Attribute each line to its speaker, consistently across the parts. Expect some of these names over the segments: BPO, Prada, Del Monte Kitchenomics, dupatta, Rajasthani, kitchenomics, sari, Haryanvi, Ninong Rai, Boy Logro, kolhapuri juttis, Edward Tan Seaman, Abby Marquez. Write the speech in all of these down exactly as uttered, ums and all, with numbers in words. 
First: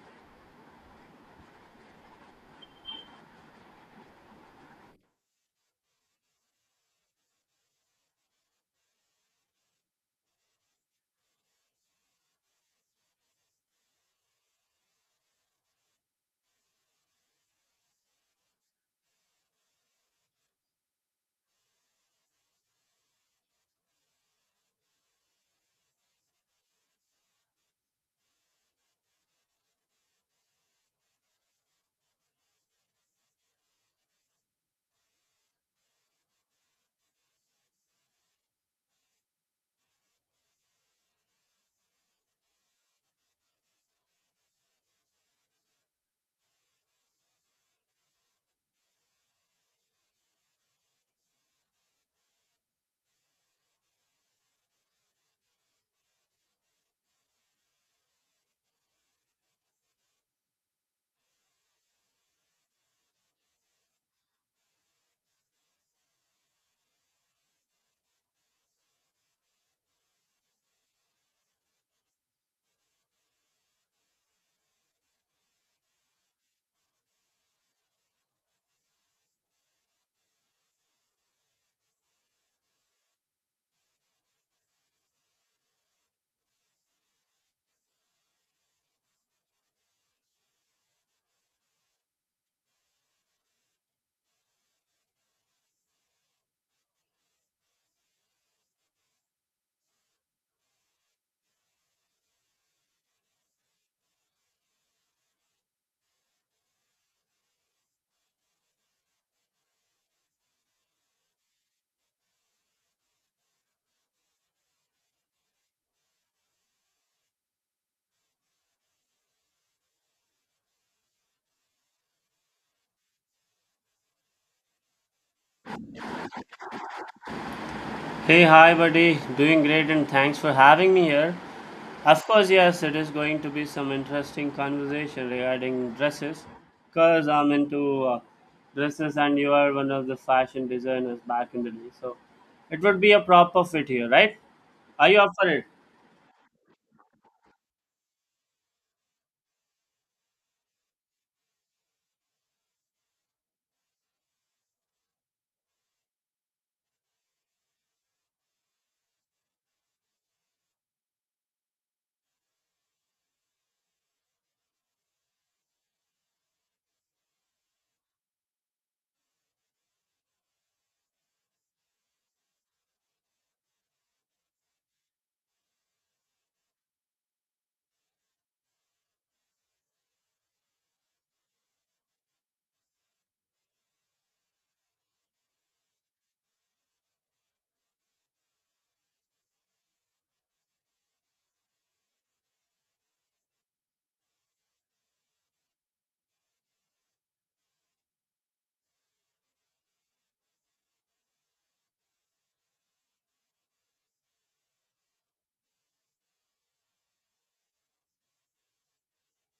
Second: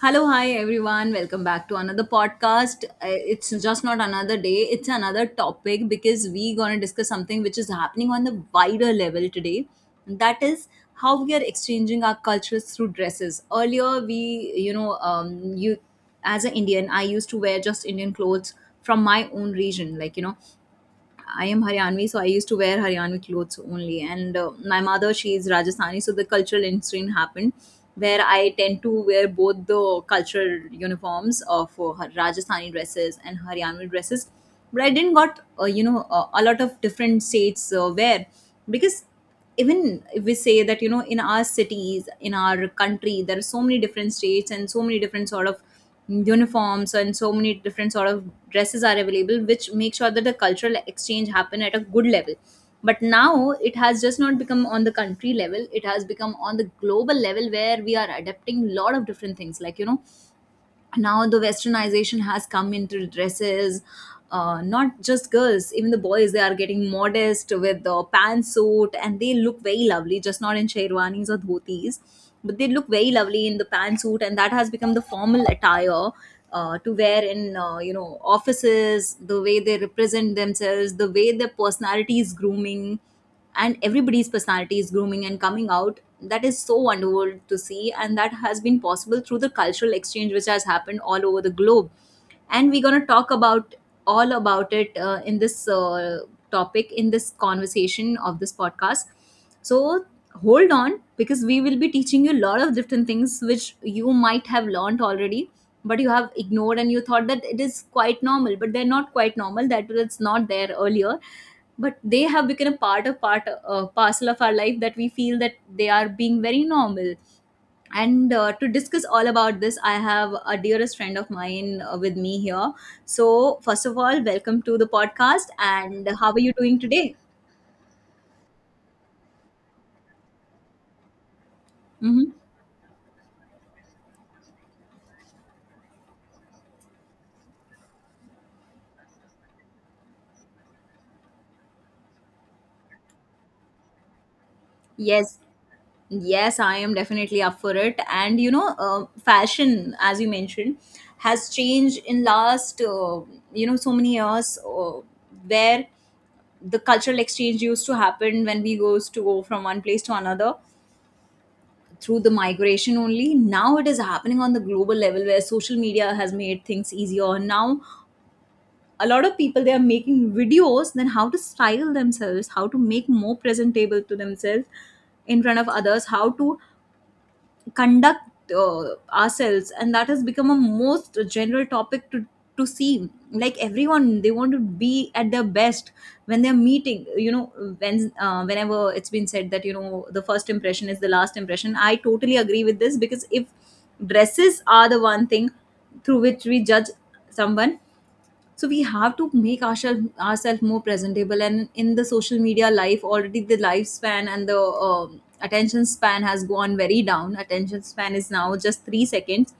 Speaker 1: Hello, hi everyone. Welcome back to another podcast. Uh, It's just not another day, it's another topic because we going to discuss something which is happening on the wider level today. And that is how we are exchanging our cultures through dresses. Earlier, we, you know, um, you as an Indian, I used to wear just Indian clothes from my own region, like, you know. I am Haryanvi, so I used to wear Haryanvi clothes only. And uh, my mother, she is Rajasthani, so the cultural incident happened where I tend to wear both the cultural uniforms of uh, Har- Rajasthani dresses and Haryanvi dresses. But I didn't got uh, you know uh, a lot of different states uh, wear, because even if we say that, you know, in our cities, in our country, there are so many different states and so many different sort of uniforms and so many different sort of dresses are available, which make sure that the cultural exchange happen at a good level. But now it has just not become on the country level, it has become on the global level, where we are adapting a lot of different things, like, you know, now the westernization has come into dresses. Uh, not just girls, even the boys, they are getting modest with the pantsuit, and they look very lovely just not in sherwanis or dhotis, but they look very lovely in the pantsuit, and that has become the formal attire uh, to wear in uh, you know offices. The way they represent themselves, the way their personality is grooming, and everybody's personality is grooming and coming out, that is so wonderful to see, and that has been possible through the cultural exchange which has happened all over the globe. And we're going to talk about all about it uh, in this uh, topic, in this conversation of this podcast. So hold on, because we will be teaching you a lot of different things which you might have learned already, but you have ignored, and you thought that it is quite normal, but they're not quite normal. That was not there earlier, but they have become a part of part uh, parcel of our life, that we feel that they are being very normal. And uh, to discuss all about this, I have a dearest friend of mine uh, with me here. So first of all, welcome to the podcast, and how are you doing today?
Speaker 2: Hey, hi, buddy. Doing great, and thanks for having me here. Of
Speaker 1: Hmm.
Speaker 2: course, yes, it is going to be some interesting conversation regarding dresses, because I'm into uh, dresses, and you are one of the fashion designers back in the day. So it would be a proper fit here, right? Are you up
Speaker 1: Yes,
Speaker 2: for it?
Speaker 1: yes, I am definitely up for it. And you know, uh, fashion, as you mentioned, has changed in last uh, you know so many years, uh, where the cultural exchange used to happen when we goes to go from one place to another through the migration only. Now it is happening on the global level where social media has made things easier. Now a lot of people, they are making videos then how to style themselves, how to make more presentable to themselves in front of others, how to conduct uh, ourselves, and that has become a most general topic to to see, like everyone they want to be at their best when they're meeting, you know, when uh, whenever it's been said that you know the first impression is the last impression, I totally agree with this, because if dresses are the one thing through which we judge someone, so we have to make ourselves ourselves more presentable. And in the social media life, already the lifespan and the um attention span has gone very down. Attention span is now just three seconds,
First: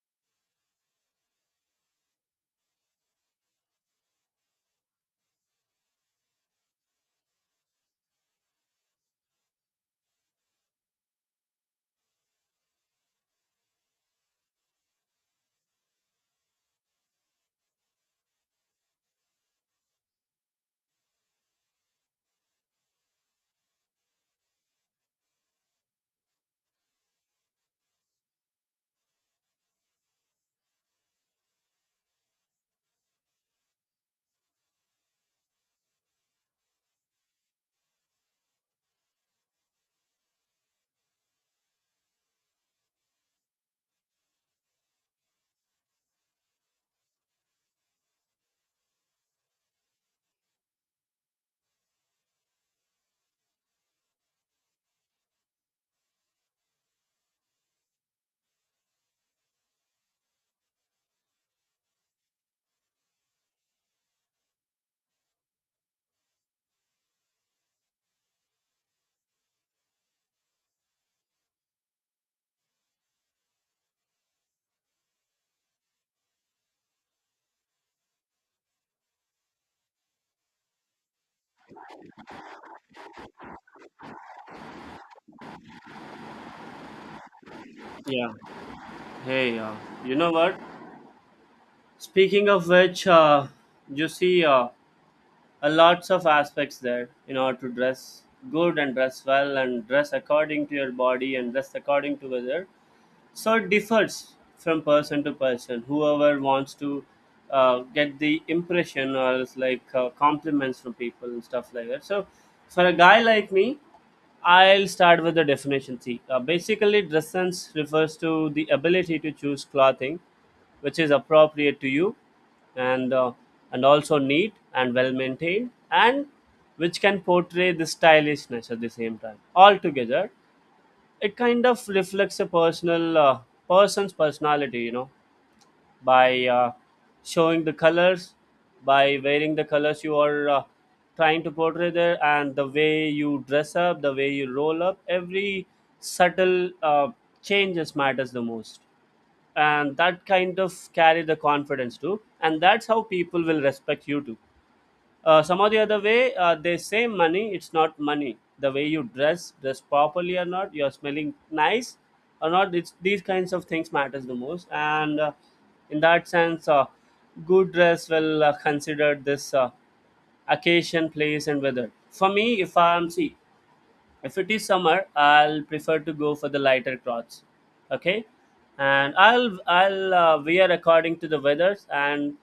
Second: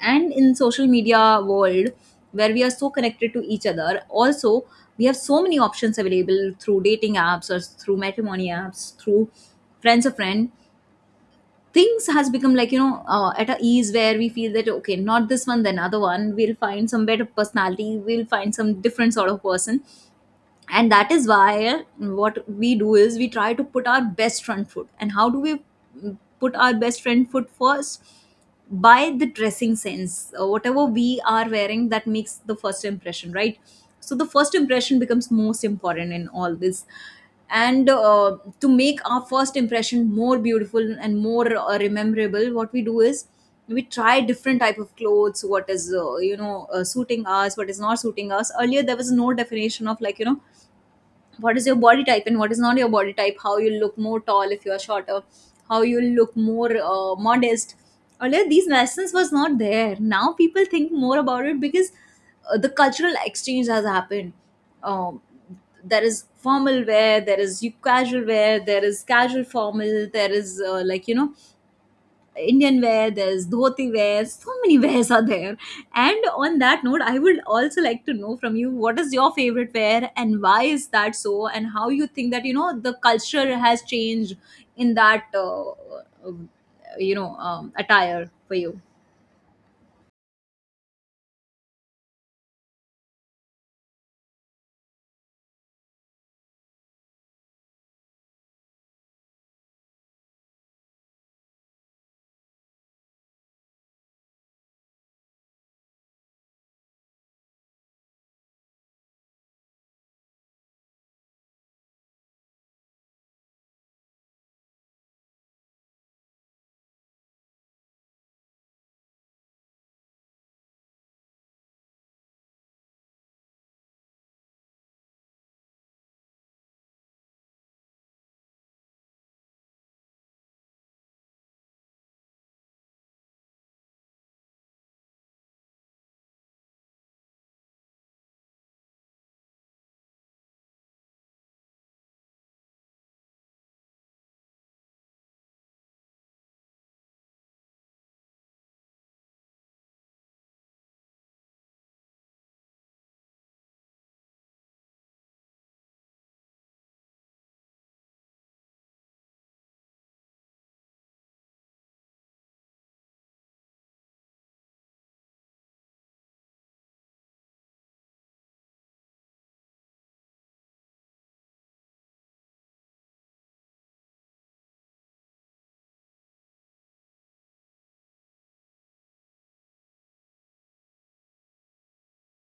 Speaker 1: and in social media world, where we are so connected to each other also, we have so many options available through dating apps or through matrimony apps, through friends of friend. Things has become like, you know, uh, at a ease, where we feel that okay, not this one then other one, we'll find some better personality, we'll find some different sort of person. And that is why what we do is we try to put our best front foot. And how do we mm, put our best front foot first? By the dressing sense, uh, whatever we are wearing, that makes the first impression, right? So the first impression becomes most important in all this. And uh, to make our first impression more beautiful and more uh, rememberable, what we do is we try different type of clothes, what is uh, you know uh, suiting us, what is not suiting us. Earlier there was no definition of, like, you know, what is your body type and what is not your body type, how you look more tall if you are shorter, how you look more uh, modest. Earlier these lessons was not there, now people think more about it, because uh, the cultural exchange has happened. um, there is formal wear, there is casual wear, there is casual formal, there is uh, like you know Indian wear, there's dhoti wear, so many wears are there. And on that note, I would also like to know from you, what is your favorite wear and why is that so, and how you think that you know the culture has changed in that uh, uh, you know um, attire
Speaker 2: Yeah.
Speaker 1: for you.
Speaker 2: Hey, uh, you know what? Speaking of which, uh, you see, uh, a lots of aspects there you know to dress good and dress well and dress according to your body and dress according to weather, so it differs from person to person whoever wants to uh, get the impression or else like uh, compliments from people and stuff like that. So for a guy like me, I'll start with the definition. See, uh, basically, dress sense refers to the ability to choose clothing which is appropriate to you, and uh, and also neat and well maintained, and which can portray the stylishness at the same time. Altogether, it kind of reflects a personal uh, person's personality. You know, by uh, showing the colors, by wearing the colors you are uh, trying to portray there, and the way you dress up, the way you roll up, every subtle uh, changes matters the most, and that kind of carry the confidence too, and that's how people will respect you too. Uh, some of the other way, uh, they say money, it's not money. The way you dress, dress properly or not, you're smelling nice or not, it's, these kinds of things matters the most. And uh, In that sense, uh, good dress will uh, consider this uh, occasion, place and weather. For me, if I'm, see, if it is summer, I'll prefer to go for the lighter clothes. Okay? and I'll I'll uh, wear according to the weathers, and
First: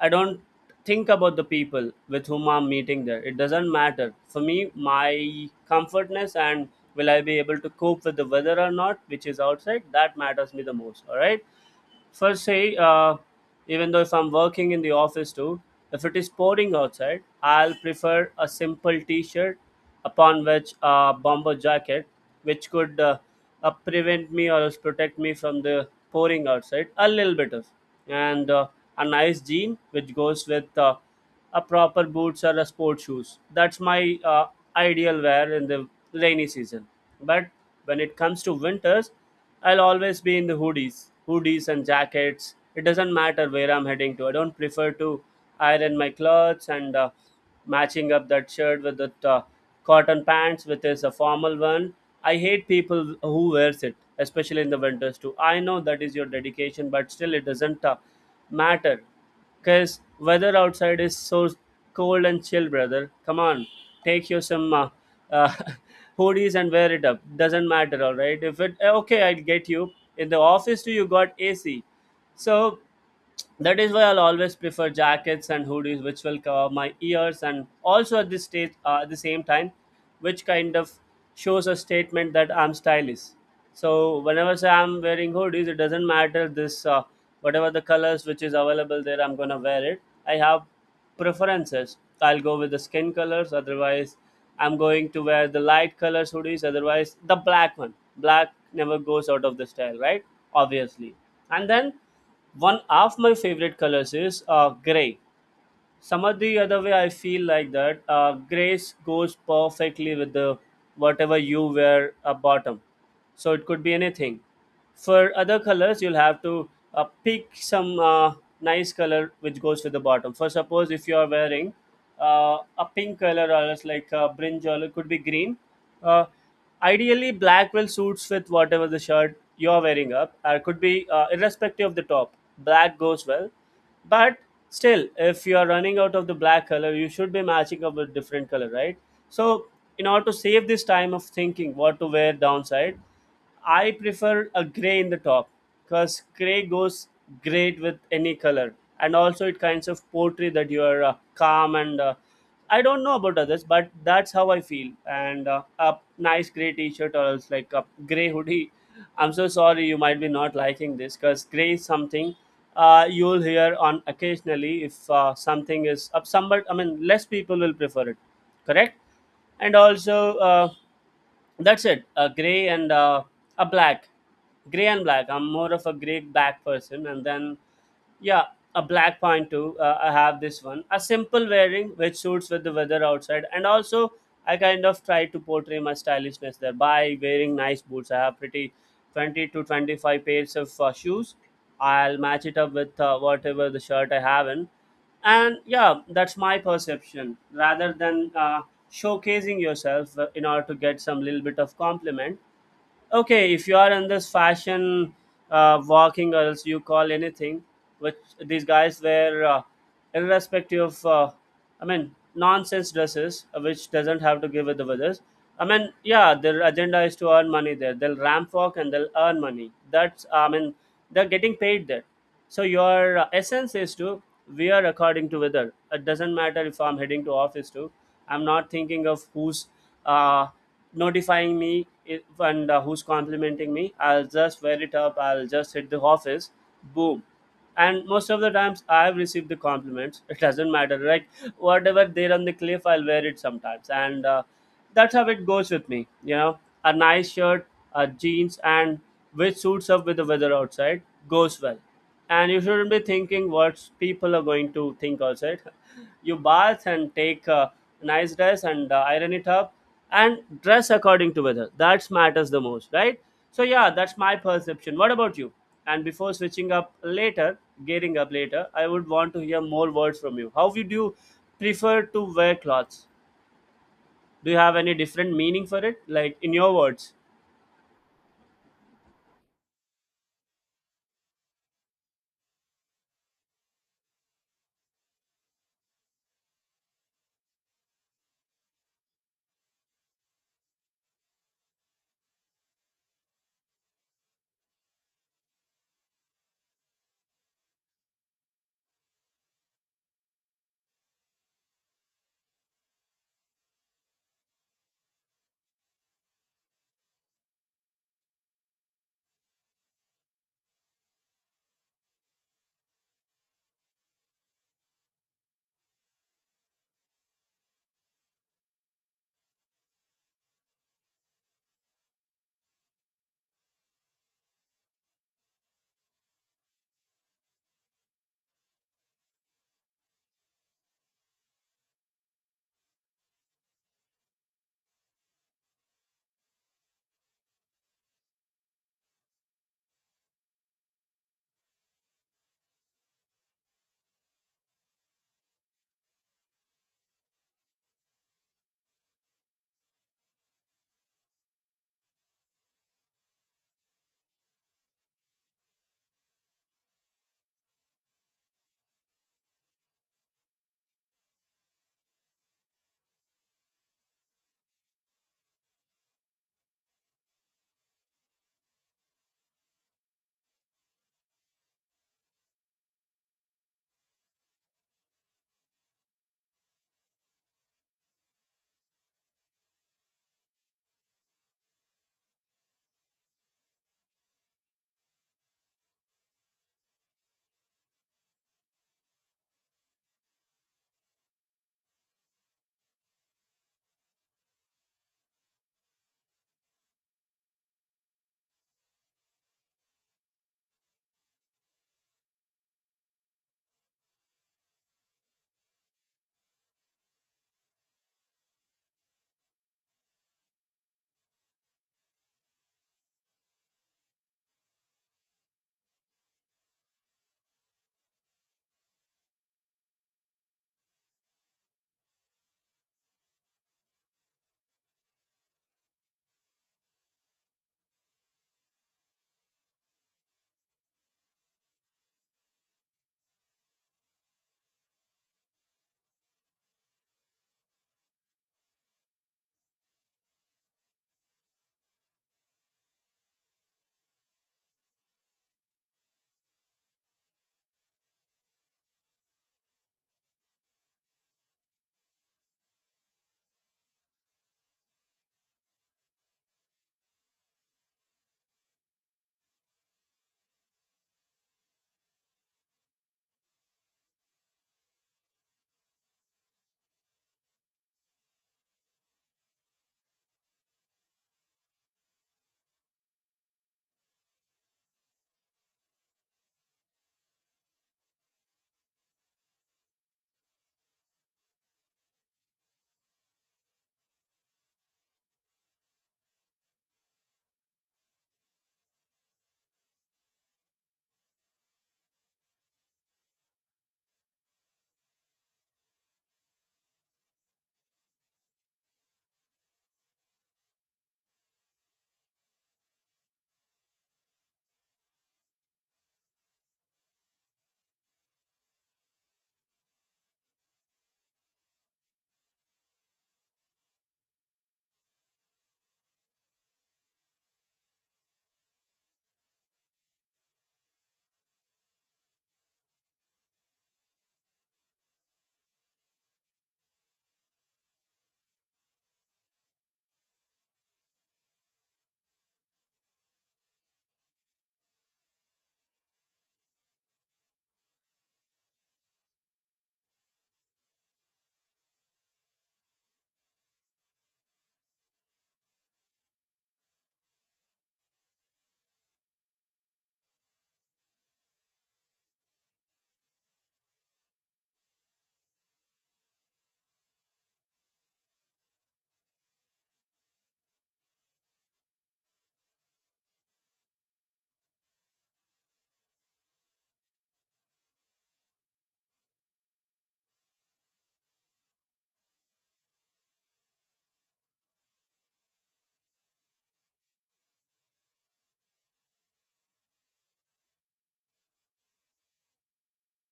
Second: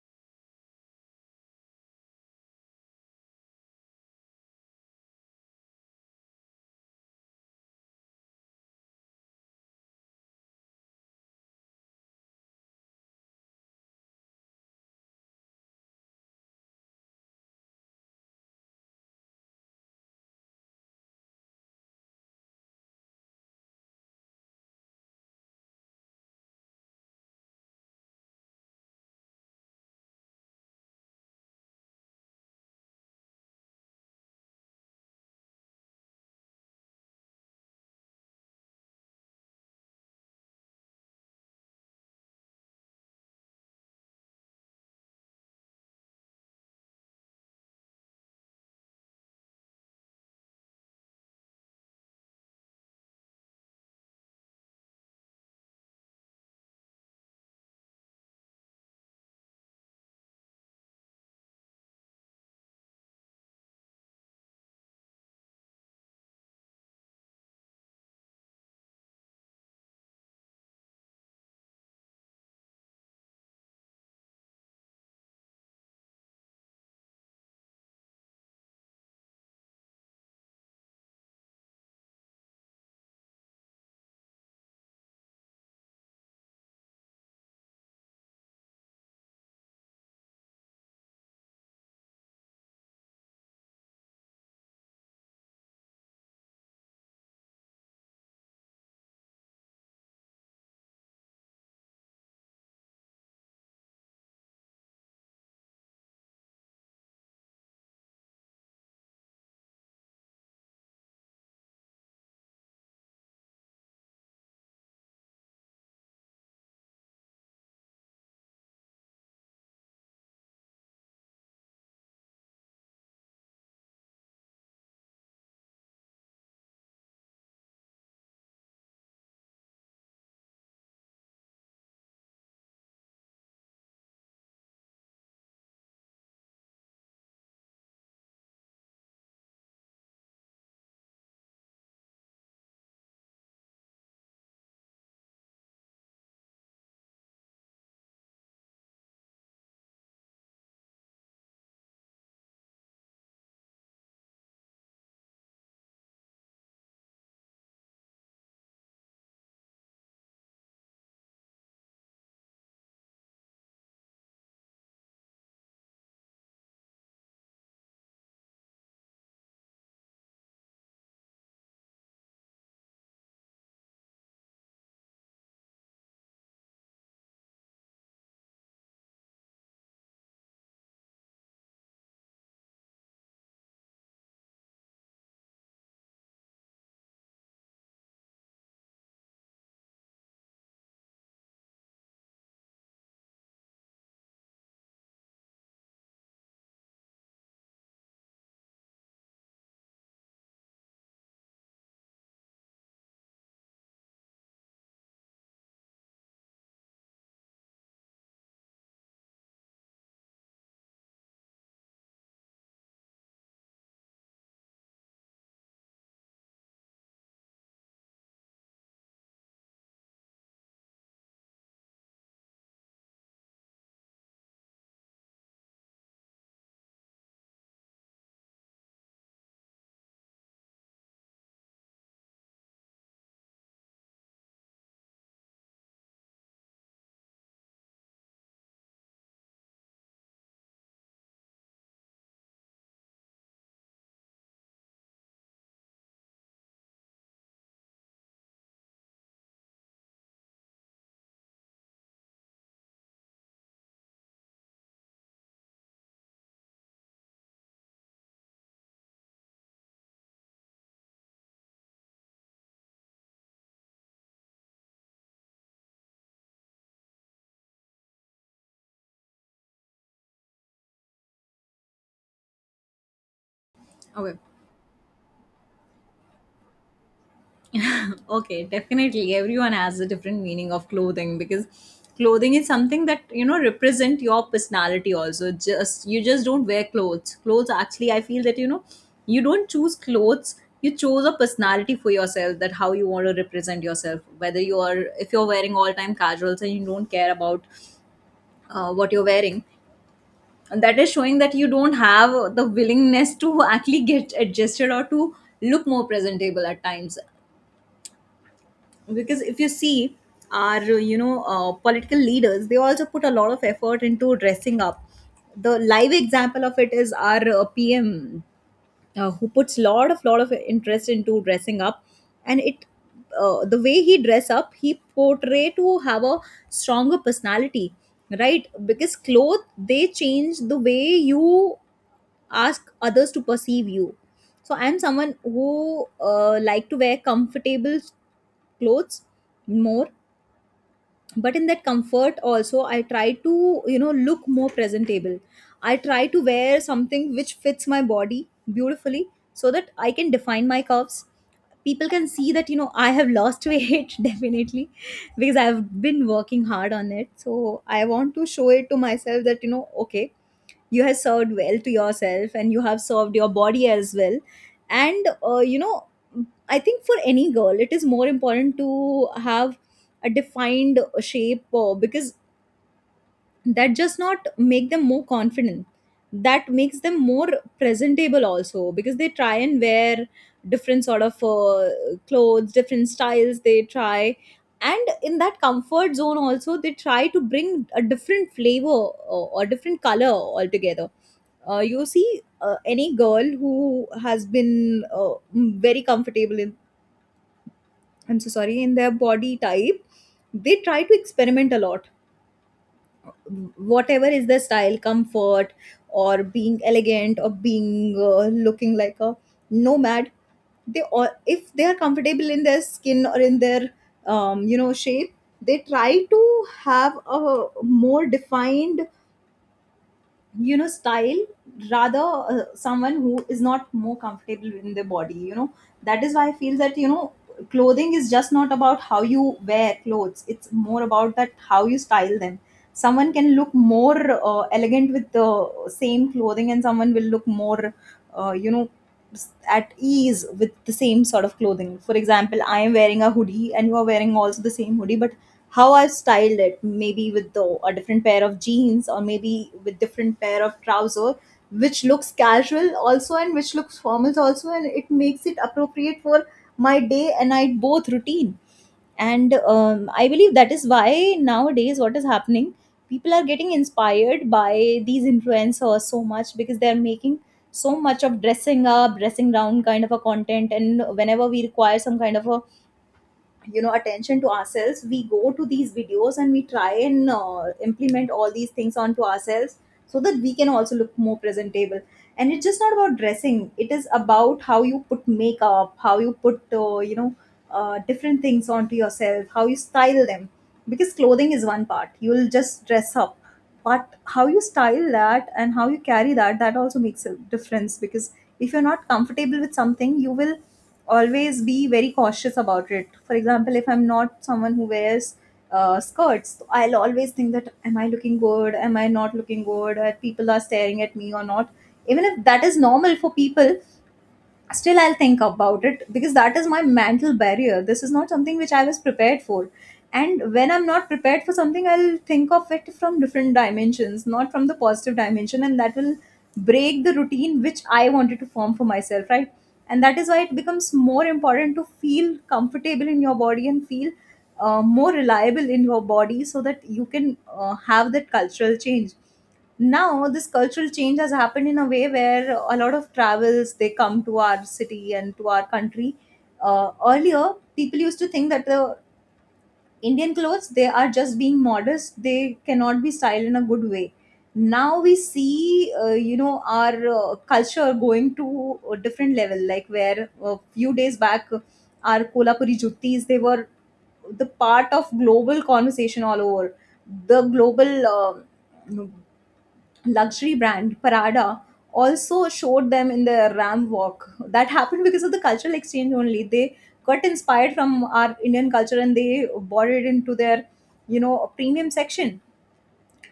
Speaker 2: I don't think about the people with whom I'm meeting there. It doesn't matter. For me, my comfortness, and will I be able to cope with the weather or not, which is outside, that matters me the most. All right. First, say, uh, even though if I'm working in the office too, if it is pouring outside, I'll prefer a simple T-shirt upon which a bomber jacket, which could uh, uh, prevent me or else protect me from the pouring outside a little bit of, and uh, a nice jean which goes with uh, a proper boots or a sport shoes. That's my uh, ideal wear in the rainy season. But when it comes to winters, I'll always be in the hoodies, hoodies and jackets. It doesn't matter where I'm heading to. I don't prefer to iron my clothes and uh, matching up that shirt with the uh, cotton pants, which is a formal one. I hate people who wears it, especially in the winters too. I know that is your dedication, but still it doesn't uh, matter. Cause weather outside is so cold and chill, brother. Come on, take your some uh, uh, hoodies and wear it up. Doesn't matter, all right. If it eh, okay, I'll get you. In the office too, you got A C. So that is why I'll always prefer jackets and hoodies, which will cover my ears, and also at this stage, uh, at the same time, which kind of shows a statement that I'm stylish. So whenever say I'm wearing hoodies, it doesn't matter this uh, whatever the colors which is available there, I'm gonna wear it. I have preferences. I'll go with the skin colors. Otherwise, I'm going to wear the light colors hoodies. Otherwise, the black one. Black never goes out of the style, right? Obviously. And then one of my favorite colors is uh, gray. Some of the other way I feel like that uh, gray goes perfectly with the whatever you wear a bottom, so it could be anything. For other colors you'll have to uh, pick some uh, nice color which goes with the bottom. For suppose if you are wearing uh, a pink color or else like a brinjal, it could be green. uh, Ideally black will suits with whatever the shirt you're wearing up, or could be uh, irrespective of the top, black goes well. But still if you are running out of the black color, you should be matching up with different color, right? So in order to save this time of thinking what to wear downside, I prefer a gray in the top, because gray goes great with any color, and also it kinds of portray that you are uh, calm and. Uh, I don't know about others, but that's how I feel. And uh, a nice gray T-shirt or else like a gray hoodie. I'm so sorry you might be not liking this because gray is something uh, you'll hear on occasionally if uh, something is up. Somebody, I mean, less people will prefer it, correct? And also, uh, that's it, a gray and uh, a black, gray and black I'm more of a gray black person. And then yeah, a black pantu. Uh, I have this one. A simple wearing which suits with the weather outside, and also I kind of try to portray my stylishness there by wearing nice boots. I have pretty twenty to twenty-five pairs of uh, shoes. I'll match it up with uh, whatever the shirt I have in, and yeah, that's my perception. Rather than uh, showcasing yourself uh, in order to get some little bit of compliment, okay, if you are in this fashion uh, walking or else you call anything which these guys wear, uh, irrespective of uh, I mean nonsense dresses, uh, which doesn't have to give with the others. I mean, yeah, their agenda is to earn money there, they'll ramp walk and they'll earn money, that's, I mean, they're getting paid there. So your uh, essence is to wear according to weather. It doesn't matter if I'm heading to office too, I'm not thinking of who's uh, notifying me i- and uh, who's complimenting me. I'll just wear it up, I'll just hit the office, boom. And most of the times I've received the compliments, it doesn't matter, right? Whatever there on the cliff I'll wear it sometimes, and uh, that's how it goes with me, you know. A nice shirt, a jeans, and which suits up with the weather outside, goes well. And you shouldn't be thinking what people are going to think outside. You bath and take a nice dress and uh, iron it up, and dress according to weather, that matters the most, right? So yeah, that's my perception. What about you? And before switching up later, getting up later, I would want to hear more words from you. How would you prefer to wear clothes?
Speaker 1: Okay.
Speaker 2: Do you have any different meaning for it like in your words?
Speaker 1: Okay, definitely. Everyone has a different meaning of clothing, because clothing is something that you know represent your personality. Also, just you just don't wear clothes. Clothes actually, I feel that you know you don't choose clothes. You chose a personality for yourself, that how you want to represent yourself. Whether you are, if you're wearing all time casuals and you don't care about uh, what you're wearing, and that is showing that you don't have the willingness to actually get adjusted or to look more presentable at times. Because if you see our you know uh, political leaders, they also put a lot of effort into dressing up. The live example of it is our uh, PM, uh, who puts lot of lot of interest into dressing up. And it uh, the way he dress up, he portray to have a stronger personality, right? Because clothes, they change the way you ask others to perceive you. So I'm someone who uh, like to wear comfortable clothes more, but in that comfort also I try to you know look more presentable. I try to wear something which fits my body beautifully, so that I can define my curves, people can see that you know I have lost weight definitely, because I've been working hard on it. So I want to show it to myself that you know okay, you have served well to yourself and you have served your body as well. And uh, you know, I think for any girl it is more important to have a defined shape, uh, because that just not make them more confident, that makes them more presentable also, because they try and wear different sort of uh, clothes, different styles they try, and in that comfort zone also they try to bring a different flavor or, or different color altogether. Uh, you see, uh, any girl who has been uh, very comfortable in, I'm so sorry, in their body type, they try to experiment a lot, whatever is their style comfort, or being elegant or being uh, looking like a nomad, they all, if they are comfortable in their skin or in their um, you know shape, they try to have a more defined you know style, rather uh, someone who is not more comfortable in their body, you know. That is why I feel that you know clothing is just not about how you wear clothes, it's more about that how you style them. Someone can look more uh, elegant with the same clothing, and someone will look more uh, you know s- at ease with the same sort of clothing. For example, I am wearing a hoodie and you are wearing also the same hoodie, but how I've styled it, maybe with the, a different pair of jeans or maybe with different pair of trouser, which looks casual also and which looks formal also, and it makes it appropriate for my day and night both routine. And um, I believe that is why nowadays what is happening, people are getting inspired by these influencers so much because they are making so much of dressing up, dressing down kind of a content, and whenever we require some kind of a you know attention to ourselves we go to these videos and we try and uh, implement all these things onto ourselves so that we can also look more presentable. And it's just not about dressing, it is about how you put makeup, how you put uh, you know uh, different things onto yourself, how you style them, because clothing is one part, you'll just dress up, but how you style that and how you carry that, that also makes a difference. Because if you're not comfortable with something you will always be very cautious about it. For example, if I'm not someone who wears uh, skirts, so I'll always think that am I looking good, am I not looking good, are people are staring at me or not, even if that is normal for people, still I'll think about it because that is my mental barrier. This is not something which I was prepared for, and when I'm not prepared for something, I'll think of it from different dimensions, not from the positive dimension, and that will break the routine which I wanted to form for myself, right? And that is why it becomes more important to feel comfortable in your body and feel uh, more reliable in your body so that you can uh, have that cultural change. Now this cultural change has happened in a way where a lot of travels they come to our city and to our country. Uh, earlier people used to think that the Indian clothes, they are just being modest, they cannot be styled in a good way. Now we see uh, you know our uh, culture going to a different level, like where a few days back our Kolhapuri juttis, they were the part of global conversation all over. The global um luxury brand Prada also showed them in the Ram Walk. That happened because of the cultural exchange only. They got inspired from our Indian culture and they brought it into their, you know, premium section,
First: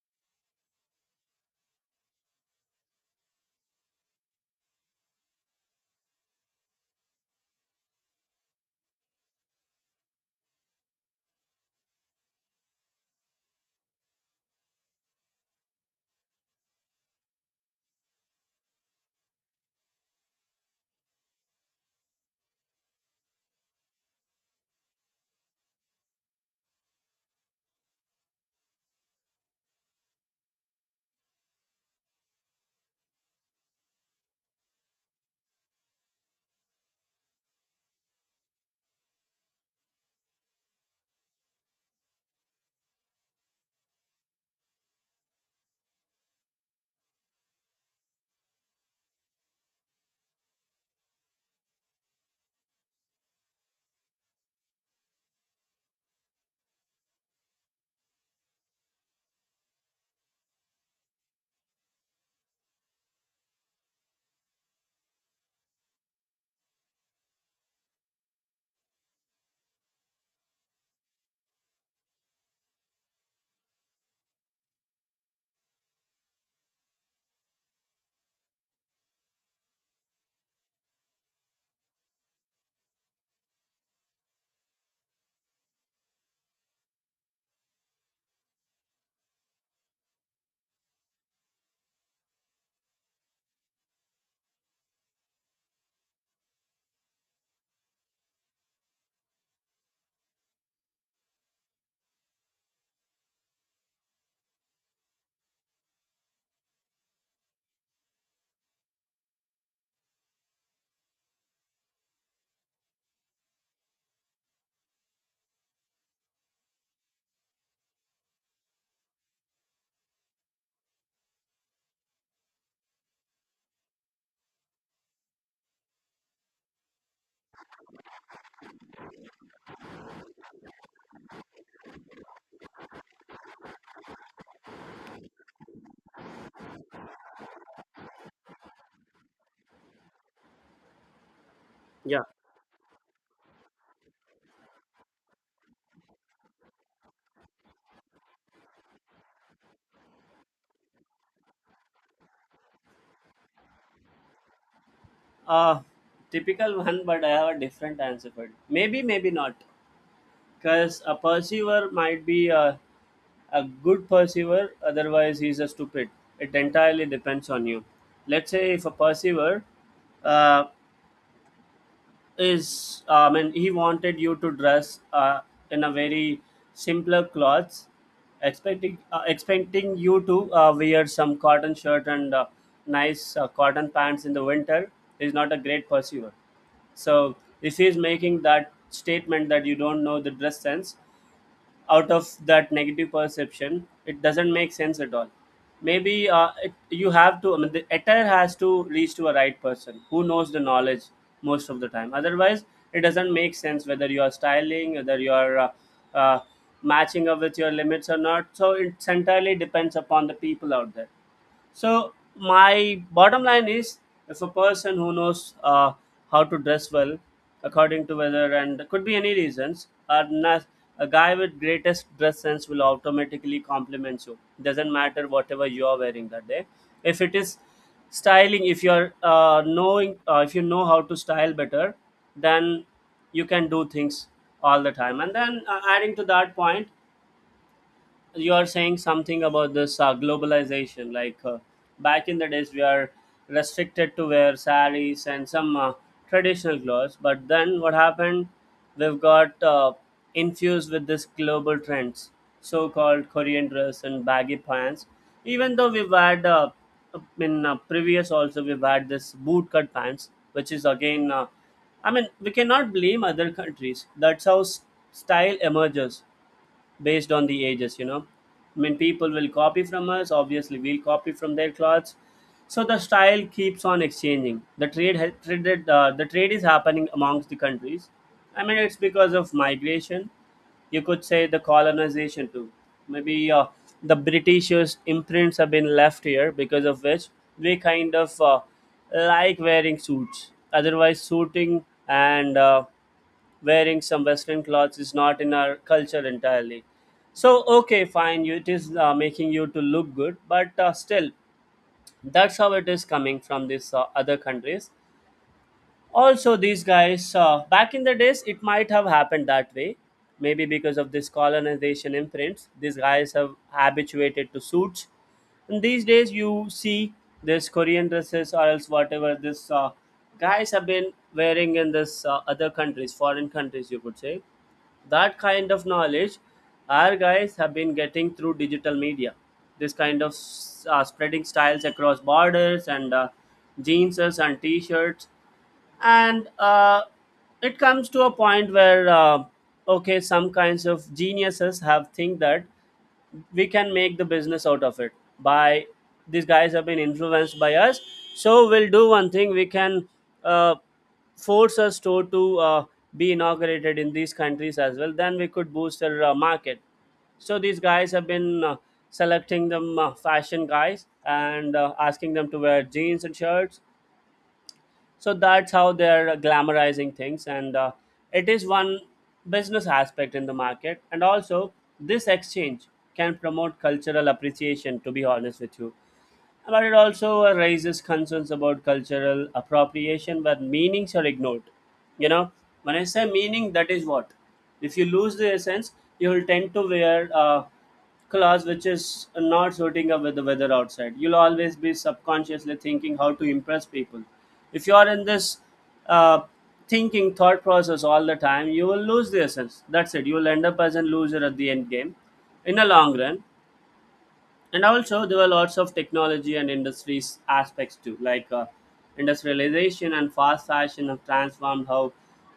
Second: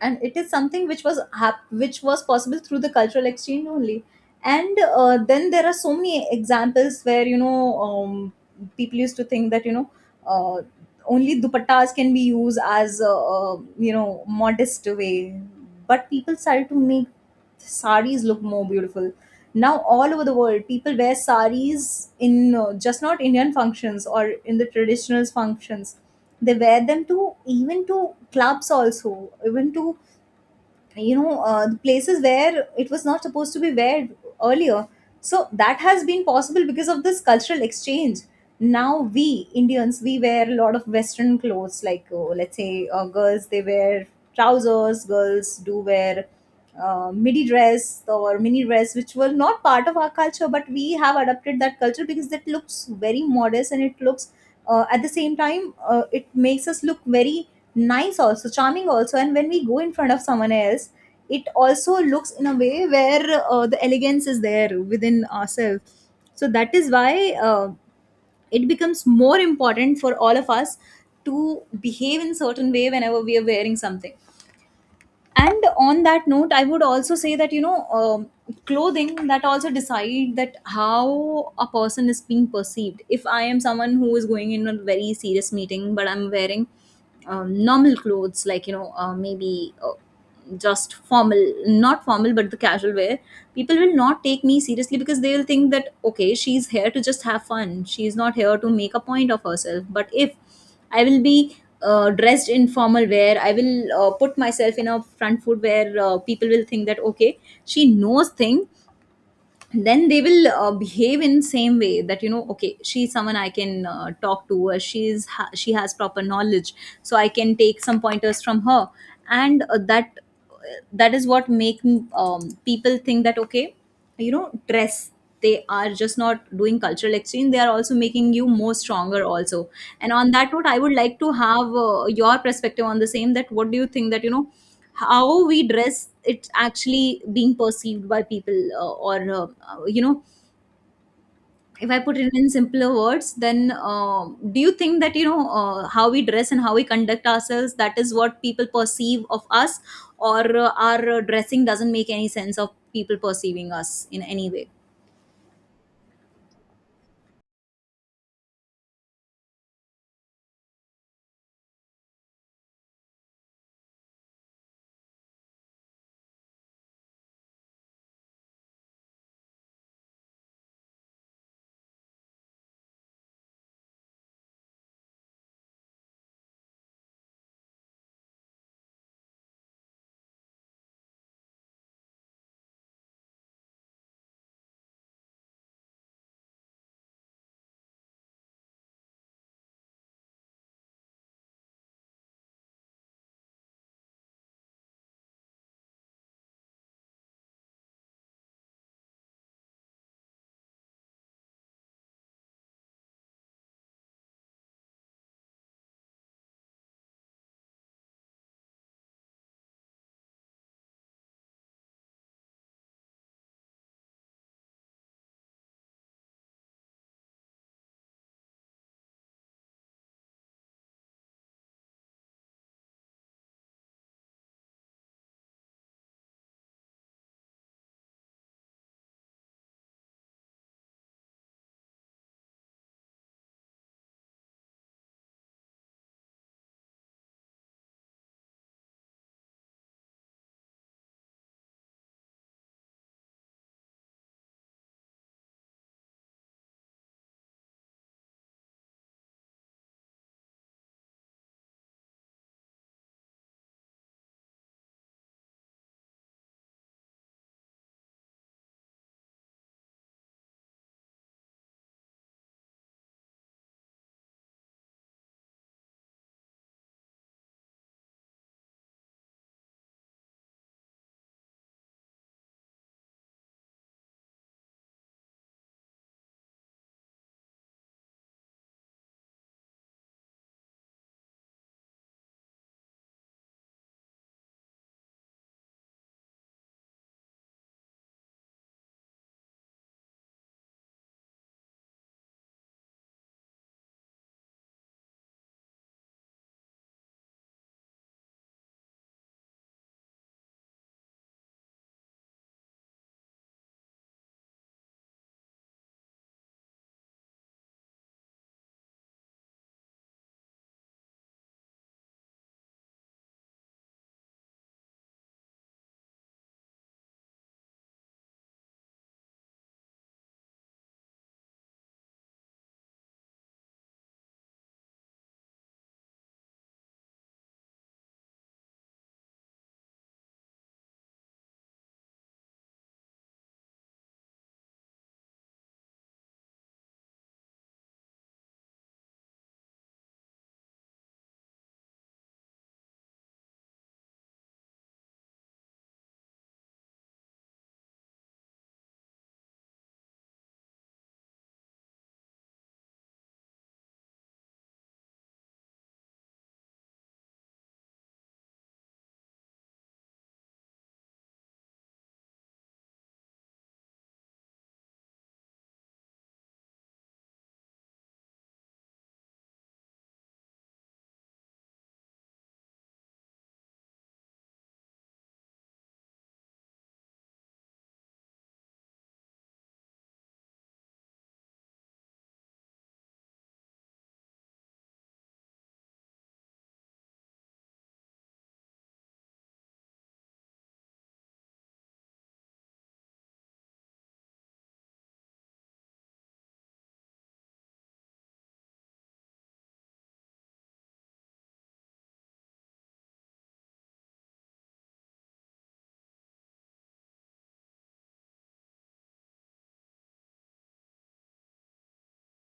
Speaker 1: and it is something which was hap- which was possible through the cultural exchange only. And uh, then there are so many examples where you know um, people used to think that you know uh, only dupattas can be used as a, uh, you know modest way. But people started to make saris look more beautiful. Now all over the world people wear saris in uh, just not Indian functions or in the traditional functions, they wear them to even to clubs also, even to you know uh, the places where it was not supposed to be, where earlier. So that has been possible because of this cultural exchange. Now we Indians, we wear a lot of western clothes, like uh, let's say uh, girls they wear trousers, girls do wear uh, midi dress or mini dress, which were not part of our culture, but we have adopted that culture because that looks very modest, and it looks uh, at the same time uh, it makes us look very nice also, charming also, and when we go in front of someone else it also looks in a way where uh, the elegance is there within ourselves. So that is why uh, it becomes more important for all of us to behave in certain way whenever we are wearing something. And on that note, I would also say that you know um, clothing that also decide that how a person is being perceived. If I am someone who is going in a very serious meeting, but I'm wearing um, normal clothes, like you know uh, maybe uh, just formal, not formal, but the casual wear, people will not take me seriously because they will think that okay, she's here to just have fun, she's not here to make a point of herself. But if I will be uh, dressed in formal wear, I will uh, put myself in a front foot, where uh, people will think that okay, she knows thing, then they will uh, behave in same way that you know, okay, she's someone I can uh, talk to, or she's ha- she has proper knowledge, so I can take some pointers from her. And uh, that uh, that is what make um, people think that okay, you know, dress, they are just not doing cultural exchange, they are also making you more stronger also. And on that note, I would like to have uh, your perspective on the same, that what do you think that you know, how we dress, it's actually being perceived by people, uh, or uh, uh, you know, if I put
Speaker 2: Yeah.
Speaker 1: it in simpler words, then um do you think that you know, uh, how we dress and how we conduct ourselves, that is what people perceive of us, or uh, our uh, dressing doesn't make any sense of people perceiving us in any way?
Speaker 2: uh Typical one, but I have a different answer for it, maybe maybe not. Because a perceiver might be a, a good perceiver, otherwise, he's a stupid. It entirely depends on you. Let's say if a perceiver uh, is, I mean, he wanted you to dress uh, in a very simpler clothes, expecting uh, expecting you to uh, wear some cotton shirt and uh, nice uh, cotton pants in the winter is not a great perceiver. So if he's making that statement that you don't know the dress sense, out of that negative perception it doesn't make sense at all. Maybe uh, it, you have to, I mean, the attire has to reach to a right person who knows the knowledge most of the time. Otherwise it doesn't make sense whether you are styling, whether you are uh, uh, matching up with your limits or not. So it's entirely depends upon the people out there. So my bottom line is, if a person who knows uh, how to dress well, according to weather and could be any reasons, or not, a guy with greatest dress sense will automatically compliment you. Doesn't matter whatever you are wearing that day. If it is styling, if you're uh, knowing, uh, if you know how to style better, then you can do things all the time. And then uh, Adding to that point, you are saying something about this uh, globalization, like, uh, back in the days we are restricted to wear saris and some uh, traditional clothes, but then what happened, we've got uh, infused with this global trends, so called Korean dress and baggy pants. Even though we've had uh, in uh, previous also we've had this bootcut pants, which is again, uh, I mean we cannot blame other countries. That's how s- style emerges based on the ages, you know. I mean, people will copy from us, obviously we'll copy from their clothes. So the style keeps on exchanging. The trade ha- traded uh, the trade is happening amongst the countries. I mean, it's because of migration. You could say the colonization too. Maybe uh, the britishers imprints have been left here, because of which we kind of, uh, like wearing suits. Otherwise, suiting and uh, wearing some western clothes is not in our culture entirely. So okay, fine, you, it is uh, making you to look good, but uh, still that's how it is coming from these uh, other countries. Also these guys uh, back in the days, it might have happened that way. Maybe because of this colonization imprints, these guys have habituated to suits. And these days you see this Korean dresses, or else whatever this uh, guys have been wearing in this uh, other countries, foreign countries you could say. That kind of knowledge our guys have been getting through digital media, this kind of uh, spreading styles across borders, and uh, jeanses and t-shirts. And uh, it comes to a point where, uh, okay, some kinds of geniuses have think that we can make the business out of it. By, these guys have been influenced by us, so we'll do one thing. We can, uh, force a store to uh, be inaugurated in these countries as well, then we could boost our uh, market. So these guys have been uh, selecting them uh, fashion guys and uh, asking them to wear jeans and shirts. So that's how they're glamorizing things, and uh, it is one business aspect in the market. And also this exchange can promote cultural appreciation, to be honest with you. But it also uh, raises concerns about cultural appropriation where meanings are ignored. You know, when I say meaning, that is what? If you lose the essence, you will tend to wear uh, clothes which is not suiting up with the weather outside. You'll always be subconsciously thinking how to impress people. If you are in this uh, thinking thought process all the time, you will lose the essence. That's it. You will end up as a loser at the end game in the long run. And also there were lots of technology and industries aspects too, like uh, industrialization and fast fashion have transformed how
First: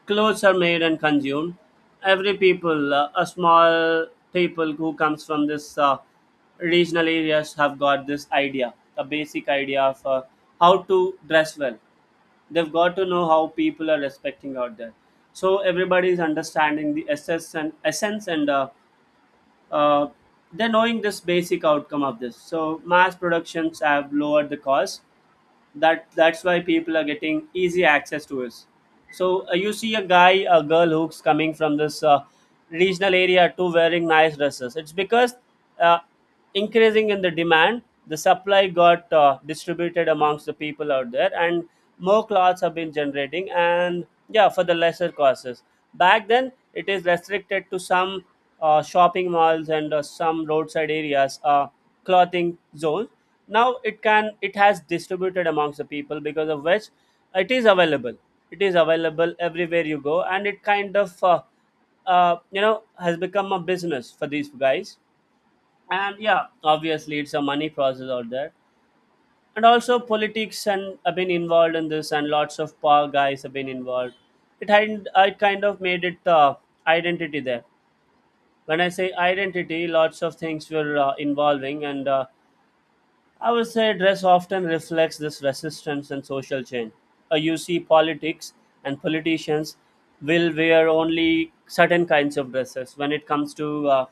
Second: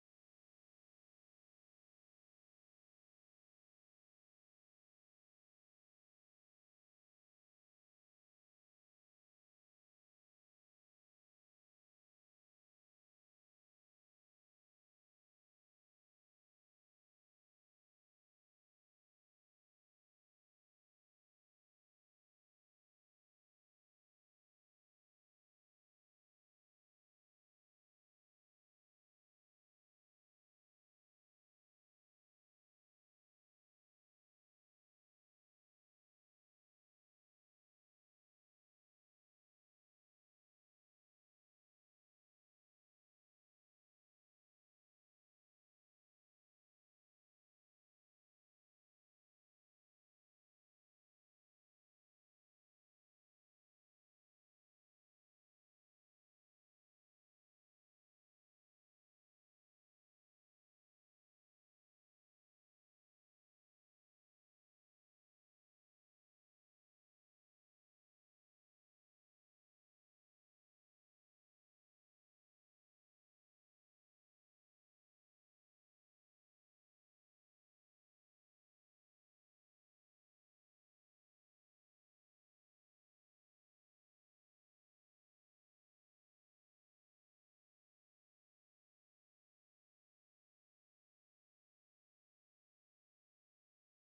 Speaker 2: clothes are made and consumed. Every people, uh, a small people who comes from this uh, regional areas have got this idea, a basic idea of uh, how to dress well. They've got to know how people are respecting out there. So everybody is understanding the essence and essence, and uh, uh, they're knowing this basic outcome of this. So mass productions have lowered the cost. That that's why people are getting easy access to us. So uh, you see a guy, a girl who's coming from this uh, regional area to wearing nice dresses, it's because, uh, increasing in the demand, the supply got uh, distributed amongst the people out there, and more clothes have been generating, and yeah, for the lesser costs. Back then it is restricted to some uh, shopping malls and uh, some roadside areas, uh, clothing zones. Now it can it has distributed amongst the people, because of which it is available. It is available everywhere you go, and it kind of, uh, uh, you know has become a business for these guys. And yeah, obviously it's a money process out there. And also politics and have been involved in this, and lots of power guys have been involved. It had i kind of made it uh, identity there. When I say identity, lots of things were uh, involving, and uh, I would say dress often reflects this resistance and social change. Uh, you see, politics and politicians will wear only certain kinds of dresses. When it comes to uh,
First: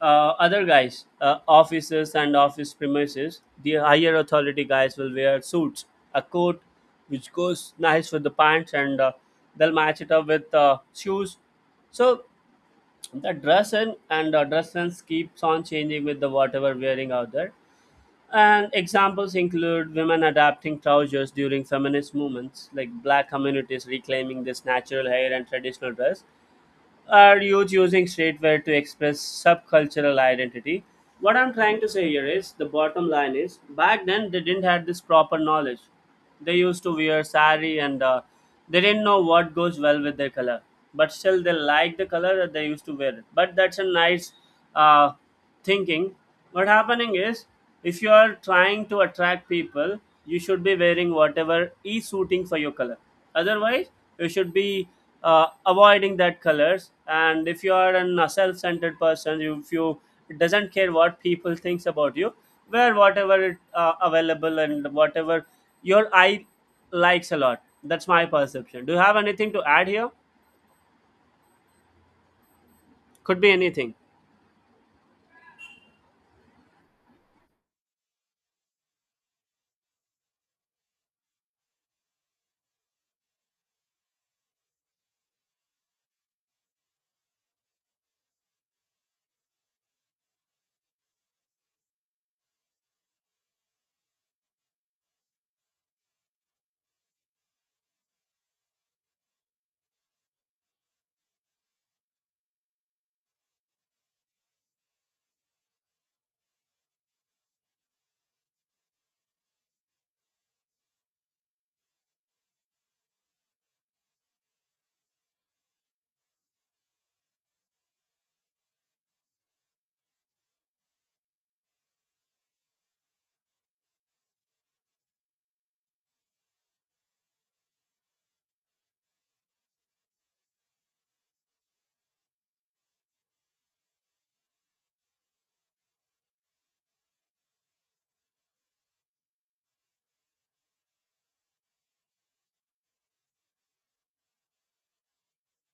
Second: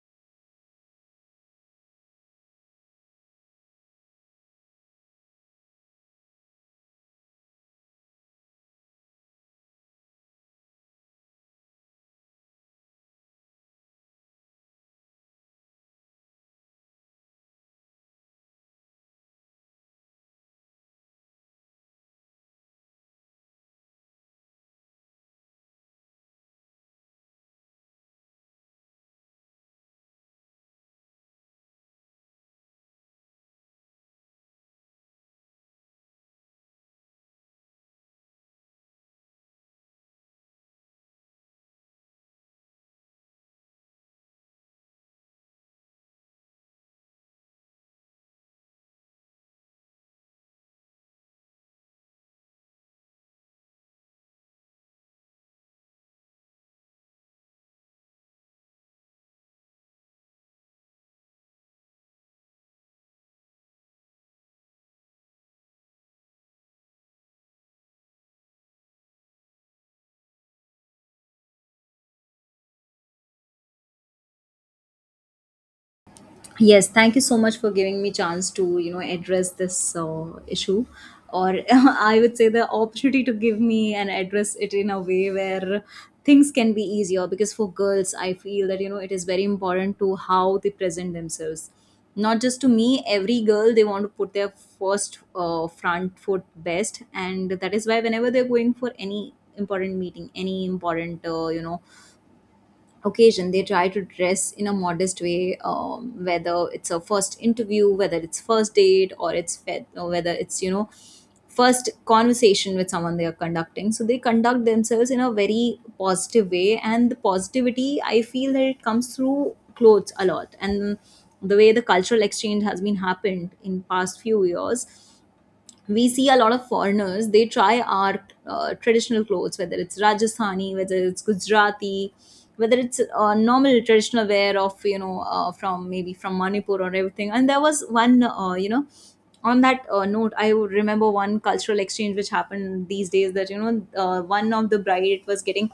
Speaker 2: uh, other guys, uh, offices and office premises, the higher authority guys will wear suits, a coat which goes nice with the pants, and uh, they'll match it up with uh, shoes. So the dress and and uh, dress sense keeps on changing with the whatever wearing out there. And examples include women adapting trousers during feminist movements, like black communities reclaiming this natural hair and traditional dress, or youth using streetwear to express subcultural identity. What I'm trying to say here is, the bottom line is, back then they didn't have this proper knowledge. They used to wear sari, and uh, they didn't know what goes well with their color. But still, they liked the color that they used to wear it. But that's a nice, uh, thinking. What happening is, if you are trying to attract people, you should be wearing whatever is suiting for your color. Otherwise, you should be uh, avoiding that colors. And if you are an- a self-centered person, you- if you, it doesn't care what people thinks about you, wear whatever it uh, available, and whatever your eye likes a lot. That's my perception. Do you have anything to add here? Could be anything?
Speaker 1: Yes, thank you so much for giving me chance to you know address this uh, issue, or I would say the opportunity to give me and address it in a way where things can be easier. Because for girls, I feel that you know it is very important to how they present themselves. Not just to me, every girl they want to put their first uh, front foot best, and that is why whenever they're going for any important meeting, any important uh, you know occasion, they try to dress in a modest way. Um, whether it's a first interview, whether it's first date, or it's fe- or whether it's you know first conversation with someone they are conducting, so they conduct themselves in a very positive way, and the positivity, I feel that it comes through clothes a lot. And the way the cultural exchange has been happened in past few years, we see a lot of foreigners, they try our uh, traditional clothes, whether it's Rajasthani, whether it's Gujarati, whether it's uh, normal traditional wear of you know uh, from maybe from Manipur or everything. And there was one uh, you know on that uh, note I would remember one cultural exchange which happened these days, that you know, uh, one of the bride, it was getting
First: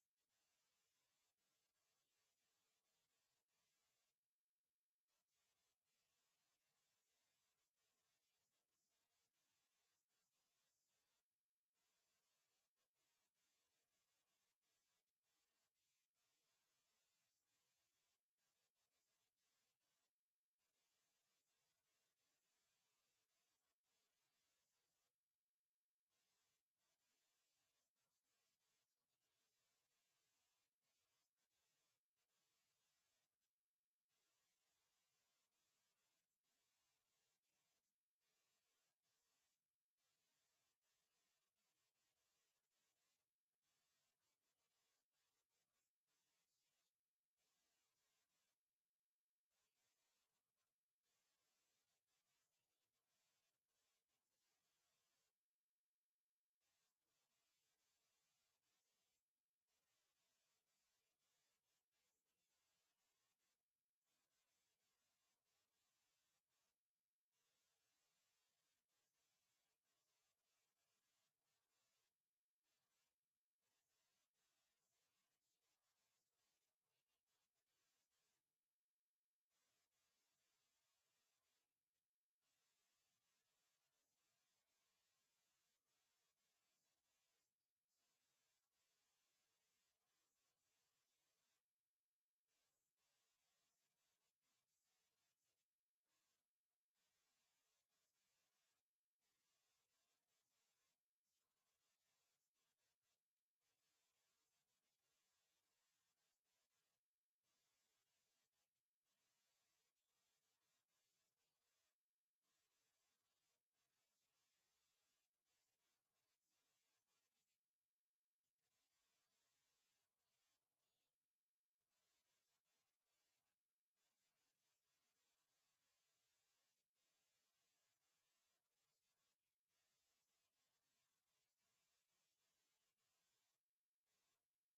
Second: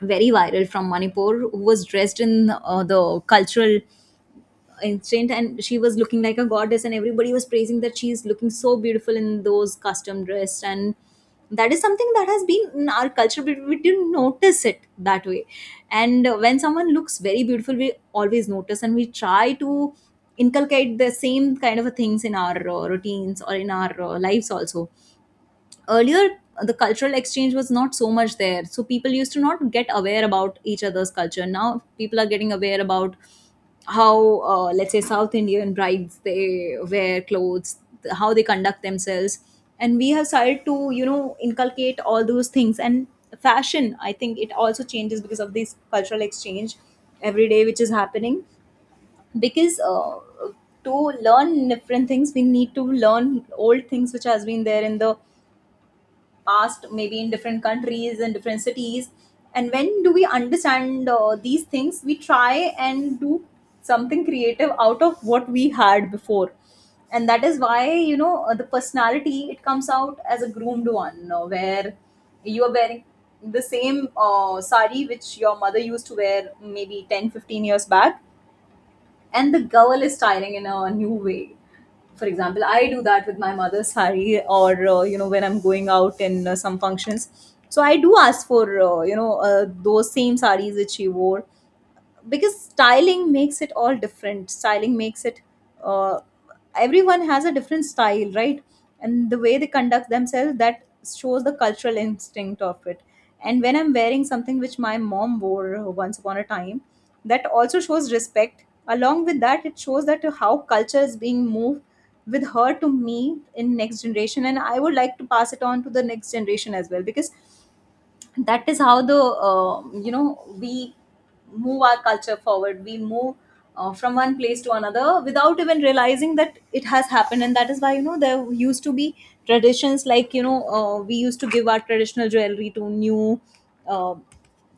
Speaker 1: very viral from Manipur, who was dressed in uh, the cultural instant, and she was looking like a goddess, and everybody was praising that she's looking so beautiful in those custom dress. And that is something that has been in our culture, but we didn't notice it that way. And uh, when someone looks very beautiful, we always notice, and we try to inculcate the same kind of things in our uh, routines or in our uh, lives also. Earlier the cultural exchange was not so much there, so people used to not get aware about each other's culture. Now people are getting aware about how, uh, let's say south Indian brides, they wear clothes, th- how they conduct themselves, and we have started to you know inculcate all those things. And fashion, I think it also changes because of this cultural exchange every day which is happening. Because uh, to learn different things, we need to learn old things which has been there in the past, maybe in different countries and different cities. And when do we understand uh, these things, we try and do something creative out of what we had before. And that is why you know uh, the personality, it comes out as a groomed one, uh, where you are wearing the same uh, sari which your mother used to wear maybe ten fifteen years back, and the girl is styling in a new way. For example, I do that with my mother's sari, or uh, you know when I'm going out in uh, some functions, so I do ask for uh, you know uh, those same saris that she wore. Because styling makes it all different, styling makes it uh, everyone has a different style, right? And the way they conduct themselves, that shows the cultural instinct of it. And when I'm wearing something which my mom wore once upon a time, that also shows respect, along with that it shows that how culture is being moved with her to me in next generation, and I would like to pass it on to the next generation as well. Because that is how the uh, you know we move our culture forward, we move uh, from one place to another without even realizing that it has happened. And that is why you know there used to be traditions like you know uh, we used to give our traditional jewelry to new uh,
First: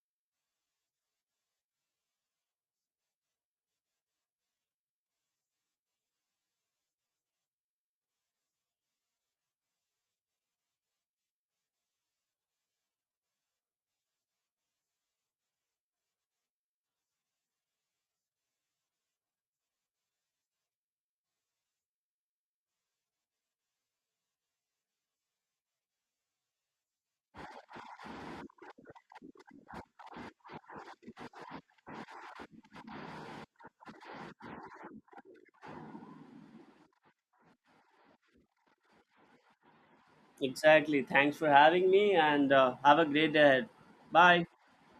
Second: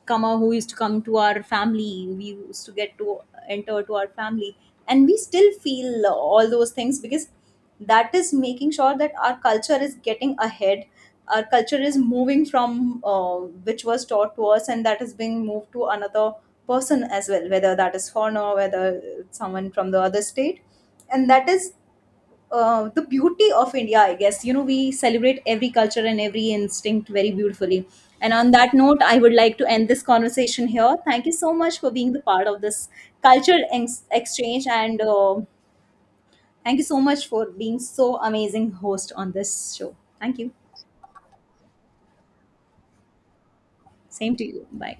Speaker 1: come who used to come to our family, we used to get to enter to our family, and we still feel uh, all those things because that is making sure that our culture is getting ahead. Our culture is moving from uh, which was taught to us, and that is being moved to another person as well, whether that is foreigner, whether it's someone from the other state. And that is uh, the beauty of India, I guess. You know, we celebrate every culture and every instinct very beautifully. And on that note, I would like to end this conversation here. Thank you so much for being the part of this cultural ex- exchange, and uh, thank you so much for being so amazing host on this show. Thank you.
Speaker 2: Exactly. Thanks for having me, and uh, have a great day ahead.
Speaker 1: Same to
Speaker 2: Bye.
Speaker 1: you. Bye.